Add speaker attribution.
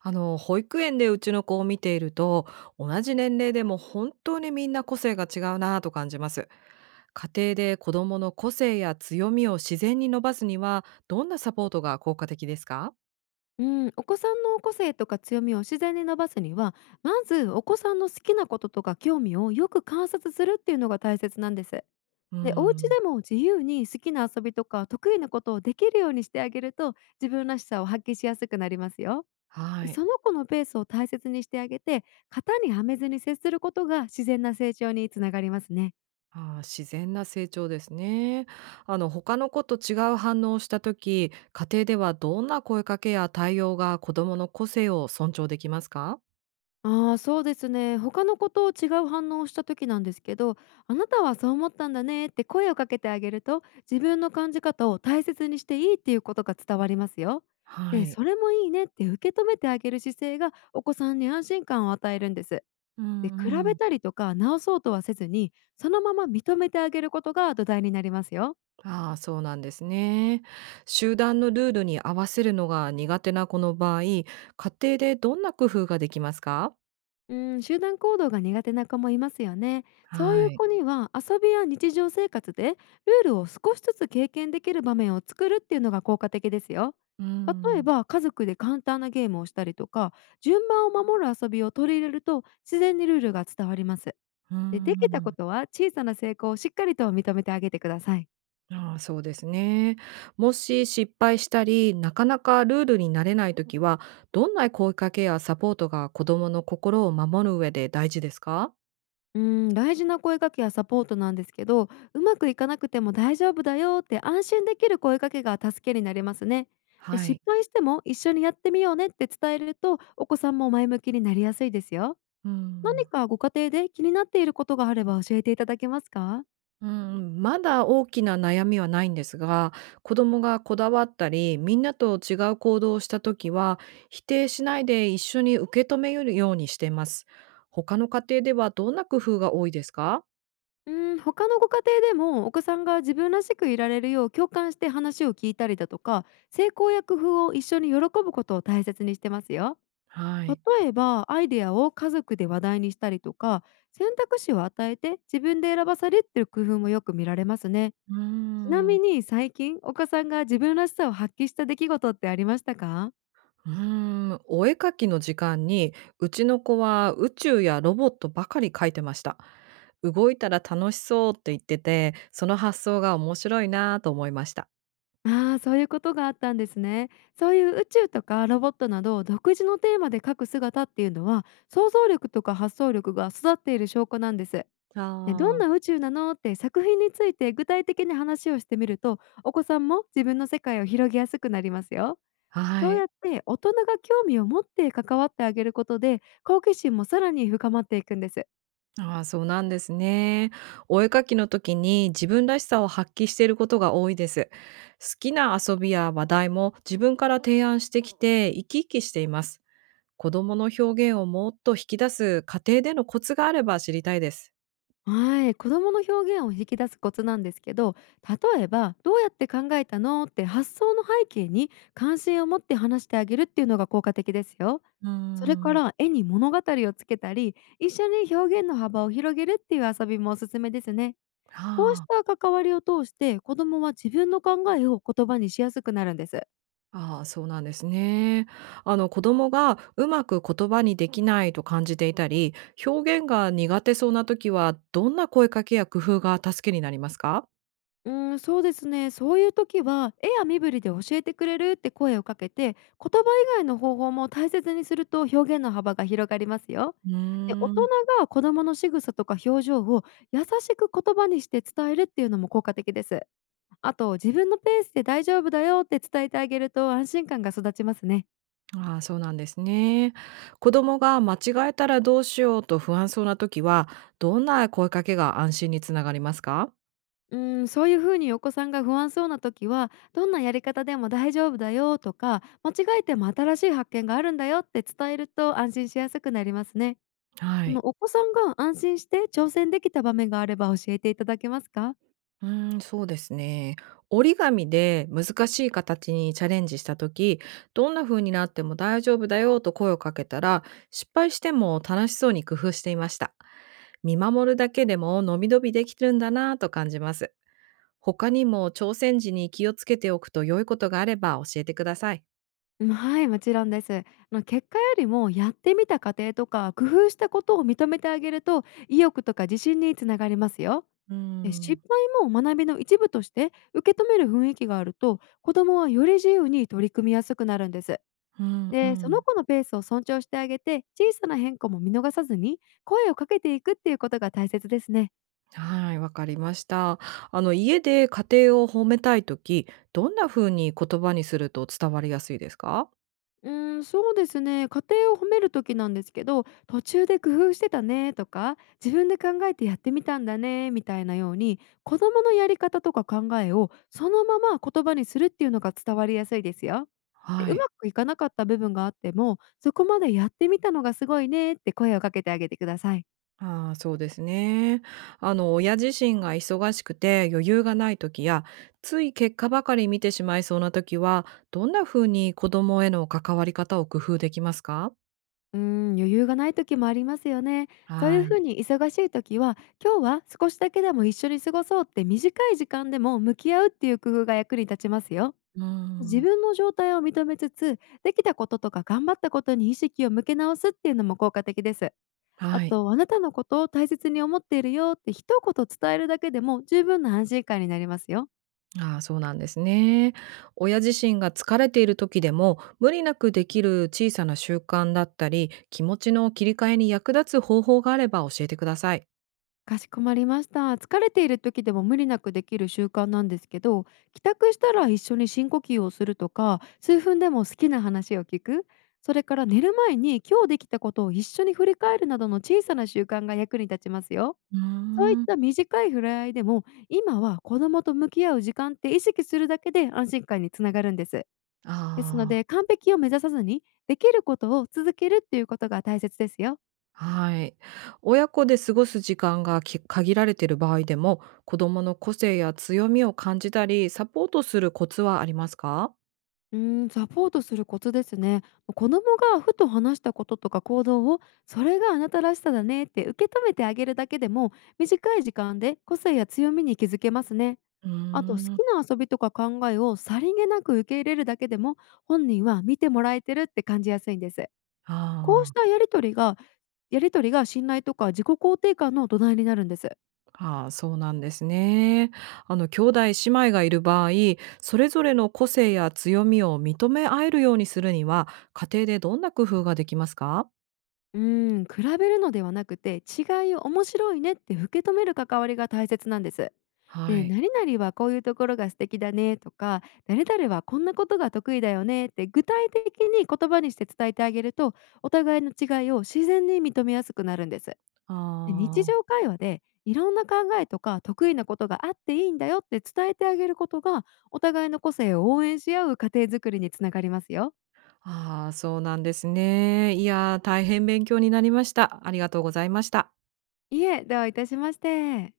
Speaker 1: あの、保育園でうちの子を見ていると、同じ年齢でも本当にみんな個性が違うなぁと感じます。家庭で子どもの個性や強みを自然に伸ばすには、どんなサポートが効果的ですか？
Speaker 2: うん、お子さんの個性とか強みを自然に伸ばすには、まずお子さんの好きなこととか興味をよく観察するっていうのが大切なんです。
Speaker 1: う
Speaker 2: で、お家
Speaker 1: ん。
Speaker 2: でも自由に好きな遊びとか得意なことをできるようにしてあげると、自分らしさを発揮しやすくなりますよ。
Speaker 1: は
Speaker 2: で、
Speaker 1: い。
Speaker 2: その子のペースを大切にしてあげて、型にはめずに接することが自然な成長につながりますね。
Speaker 1: あー、自然な成長ですね。あの、他の子と違う反応をした時、家庭ではどんな声かけや対応が子どもの個性を尊重できますか？
Speaker 2: ああ、そうですね。他の子と違う反応をした時なんですけど、あなたはそう思ったんだねって声をかけてあげると、自分の感じ方を大切にしていいっていうことが伝わりますよ。
Speaker 1: は
Speaker 2: で、
Speaker 1: い。
Speaker 2: それもいいねって受け止めてあげる姿勢がお子さんに安心感を与えるんです。
Speaker 1: う
Speaker 2: で、比べ
Speaker 1: ん。
Speaker 2: たりとか直そうとはせずに、そのまま認めてあげることが土台になりますよ。
Speaker 1: ああ、そうなんですね。集団のルールに合わせるのが苦手な子の場合、家庭でどんな工夫ができますか？
Speaker 2: うん、集団行動が苦手な子もいますよね。そう
Speaker 1: は
Speaker 2: いう
Speaker 1: い。
Speaker 2: 子には遊びや日常生活でルールを少しずつ経験できる場面を作るっていうのが効果的ですよ。
Speaker 1: う
Speaker 2: 例え
Speaker 1: ん。
Speaker 2: ば家族で簡単なゲームをしたりとか、順番を守る遊びを取り入れると自然にルールが伝わります。
Speaker 1: う
Speaker 2: で、できたこ
Speaker 1: ん。
Speaker 2: とは小さな成功をしっかりと認めてあげてください。
Speaker 1: ああ、そうですね。もし失敗したり、なかなかルールになれないときは、どんな声かけやサポートが子どもの心を守る上で大事ですか？
Speaker 2: うん、大事な声かけやサポートなんですけど、うまくいかなくても大丈夫だよって安心できる声かけが助けになりますね。で、
Speaker 1: はい。
Speaker 2: 失敗しても一緒にやってみようねって伝えるとお子さんも前向きになりやすいですよ。
Speaker 1: う
Speaker 2: 何
Speaker 1: ん。
Speaker 2: かご家庭で気になっていることがあれば教えていただけますか？
Speaker 1: うん、まだ大きな悩みはないんですが、子供がこだわったり、みんなと違う行動をした時は、否定しないで一緒に受け止めるようにしています。他の家庭ではどんな工夫が多いですか？
Speaker 2: うん、他のご家庭でもお子さんが自分らしくいられるよう、共感して話を聞いたりだとか、成功や工夫を一緒に喜ぶことを大切にしてますよ。
Speaker 1: はい。
Speaker 2: 例えばアイデアを家族で話題にしたりとか、選択肢を与えて自分で選ばされるっていう工夫もよく見られますね。
Speaker 1: うー
Speaker 2: ちな
Speaker 1: ん。
Speaker 2: みに最近お子さんが自分らしさを発揮した出来事ってありましたか？
Speaker 1: うーん、お絵かきの時間に、うちの子は宇宙やロボットばかり描いてました。動いたら楽しそうって言ってて、その発想が面白いなぁと思いました。
Speaker 2: ああー、そういうことがあったんですね。そういう宇宙とかロボットなど独自のテーマで描く姿っていうのは想像力とか発想力が育っている証拠なんですね。どん
Speaker 1: あ
Speaker 2: な宇宙なのって作品について具体的に話をしてみると、お子さんも自分の世界を広げやすくなりますよ。
Speaker 1: あ、は
Speaker 2: そう
Speaker 1: い。
Speaker 2: やって大人が興味を持って関わってあげることで好奇心もさらに深まっていくんです。
Speaker 1: ああ、そうなんですね。お絵かきの時に自分らしさを発揮していることが多いです。好きな遊びや話題も自分から提案してきて生き生きしています。子供の表現をもっと引き出す家庭でのコツがあれば知りたいです。
Speaker 2: はい、子供の表現を引き出すコツなんですけど、例えば「どうやって考えたの?」って発想の背景に関心を持って話してあげるっていうのが効果的ですよ。
Speaker 1: うー
Speaker 2: それか
Speaker 1: ん。
Speaker 2: ら絵に物語をつけたり一緒に表現の幅を広げるっていう遊びもおすすめですね。こうし
Speaker 1: あ
Speaker 2: た関わりを通して子供は自分の考えを言葉にしやすくなるんです。
Speaker 1: あ、ああそうなんですね。あの、子供がうまく言葉にできないと感じていたり、表現が苦手そうな時は、どんな声かけや工夫が助けになりますか？
Speaker 2: うーん、そうですね。そういう時は、絵や身振りで教えてくれるって声をかけて、言葉以外の方法も大切にすると表現の幅が広がりますよ。
Speaker 1: う
Speaker 2: で、大
Speaker 1: ー
Speaker 2: 人
Speaker 1: ん。
Speaker 2: が子供の仕草とか表情を優しく言葉にして伝えるっていうのも効果的です。あと、自分のペースで大丈夫だよって伝えてあげると安心感が育ちますね。
Speaker 1: ああ、そうなんですね。子供が間違えたらどうしようと不安そうな時は、どんな声かけが安心につながりますか？
Speaker 2: うーん、そういうふうにお子さんが不安そうな時は、どんなやり方でも大丈夫だよとか、間違えても新しい発見があるんだよって伝えると安心しやすくなりますね。
Speaker 1: は
Speaker 2: あの、
Speaker 1: い。
Speaker 2: お子さんが安心して挑戦できた場面があれば教えていただけますか？
Speaker 1: うーん、そうですね。折り紙で難しい形にチャレンジした時、どんな風になっても大丈夫だよと声をかけたら、失敗しても楽しそうに工夫していました。見守るだけでも伸び伸びできてるんだなぁと感じます。他にも挑戦時に気をつけておくと良いことがあれば教えてください。
Speaker 2: うん、はい、もちろんです。あの、結果よりもやってみた過程とか工夫したことを認めてあげると、意欲とか自信につながりますよ。
Speaker 1: うー
Speaker 2: で、失
Speaker 1: ん。
Speaker 2: 敗も学びの一部として受け止める雰囲気があると、子供はより自由に取り組みやすくなるんです。
Speaker 1: うんう
Speaker 2: で、その
Speaker 1: ん。
Speaker 2: 子のペースを尊重してあげて、小さな変化も見逃さずに声をかけていくっていうことが大切ですね。
Speaker 1: はい、わかりました。あの、家で家庭を褒めたいとき、どんな風に言葉にすると伝わりやすいですか？
Speaker 2: うーん、そうですね。家庭を褒める時なんですけど、途中で工夫してたねとか、自分で考えてやってみたんだねみたいなように、子供のやり方とか考えをそのまま言葉にするっていうのが伝わりやすいですよ。で、
Speaker 1: は
Speaker 2: う
Speaker 1: い。
Speaker 2: まくいかなかった部分があっても、そこまでやってみたのがすごいねって声をかけてあげてください。
Speaker 1: ああ、そうですね。あの、親自身が忙しくて余裕がないときや、つい結果ばかり見てしまいそうなときは、どんな風に子供への関わり方を工夫できますか？
Speaker 2: うーん、余裕がない時もありますよね。そうい
Speaker 1: は
Speaker 2: うふ
Speaker 1: い。
Speaker 2: うに忙しい時は、今日は少しだけでも一緒に過ごそうって短い時間でも向き合うっていう工夫が役に立ちますよ。
Speaker 1: う
Speaker 2: 自
Speaker 1: ん。
Speaker 2: 分の状態を認めつつ、できたこととか頑張ったことに意識を向け直すっていうのも効果的です。あ
Speaker 1: はい。
Speaker 2: と、あなたのことを大切に思っているよって一言伝えるだけでも十分な安心感になりますよ。
Speaker 1: ああ、そうなんですね。親自身が疲れている時でも無理なくできる小さな習慣だったり、気持ちの切り替えに役立つ方法があれば教えてください。
Speaker 2: かしこまりました。疲れている時でも無理なくできる習慣なんですけど、帰宅したら一緒に深呼吸をするとか、数分でも好きな話を聞く。それから寝る前に今日できたことを一緒に振り返るなどの小さな習慣が役に立ちますよ。
Speaker 1: うー
Speaker 2: そういっ
Speaker 1: ん。
Speaker 2: た短い触れ合いでも、今は子供と向き合う時間って意識するだけで安心感につながるんです。ですの
Speaker 1: あ
Speaker 2: で、完璧を目指さずに、できることを続けるっていうことが大切ですよ。
Speaker 1: あ、はい。親子で過ごす時間がき限られている場合でも、子どもの個性や強みを感じたりサポートするコツはありますか？
Speaker 2: うーん、サポートするコツですね。子供がふと話したこととか行動を、それがあなたらしさだねって受け止めてあげるだけでも、短い時間で個性や強みに気づけますね。
Speaker 1: うー
Speaker 2: あと、好き
Speaker 1: ん。
Speaker 2: な遊びとか考えをさりげなく受け入れるだけでも、本人は見てもらえてるって感じやすいんです。
Speaker 1: あ
Speaker 2: こうした
Speaker 1: あ。
Speaker 2: やり取りが信頼とか自己肯定感の土台になるんです。
Speaker 1: ああ、そうなんですね。あの、兄弟姉妹がいる場合、それぞれの個性や強みを認め合えるようにするには、家庭でどんな工夫ができますか？
Speaker 2: うーん、比べるのではなくて違いを面白いねって受け止める関わりが大切なんです。
Speaker 1: は
Speaker 2: ねえ、
Speaker 1: い。
Speaker 2: 何々はこういうところが素敵だねとか、誰々はこんなことが得意だよねって具体的に言葉にして伝えてあげると、お互いの違いを自然に認めやすくなるんです。で、日
Speaker 1: あ
Speaker 2: 常会話でいろんな考えとか得意なことがあっていいんだよって伝えてあげることが、お互いの個性を応援し合う家庭づくりにつながりますよ。
Speaker 1: あ、ああ、そうなんですね。いやー、大変勉強になりました。ありがとうございました。
Speaker 2: いえ、どういたしまして。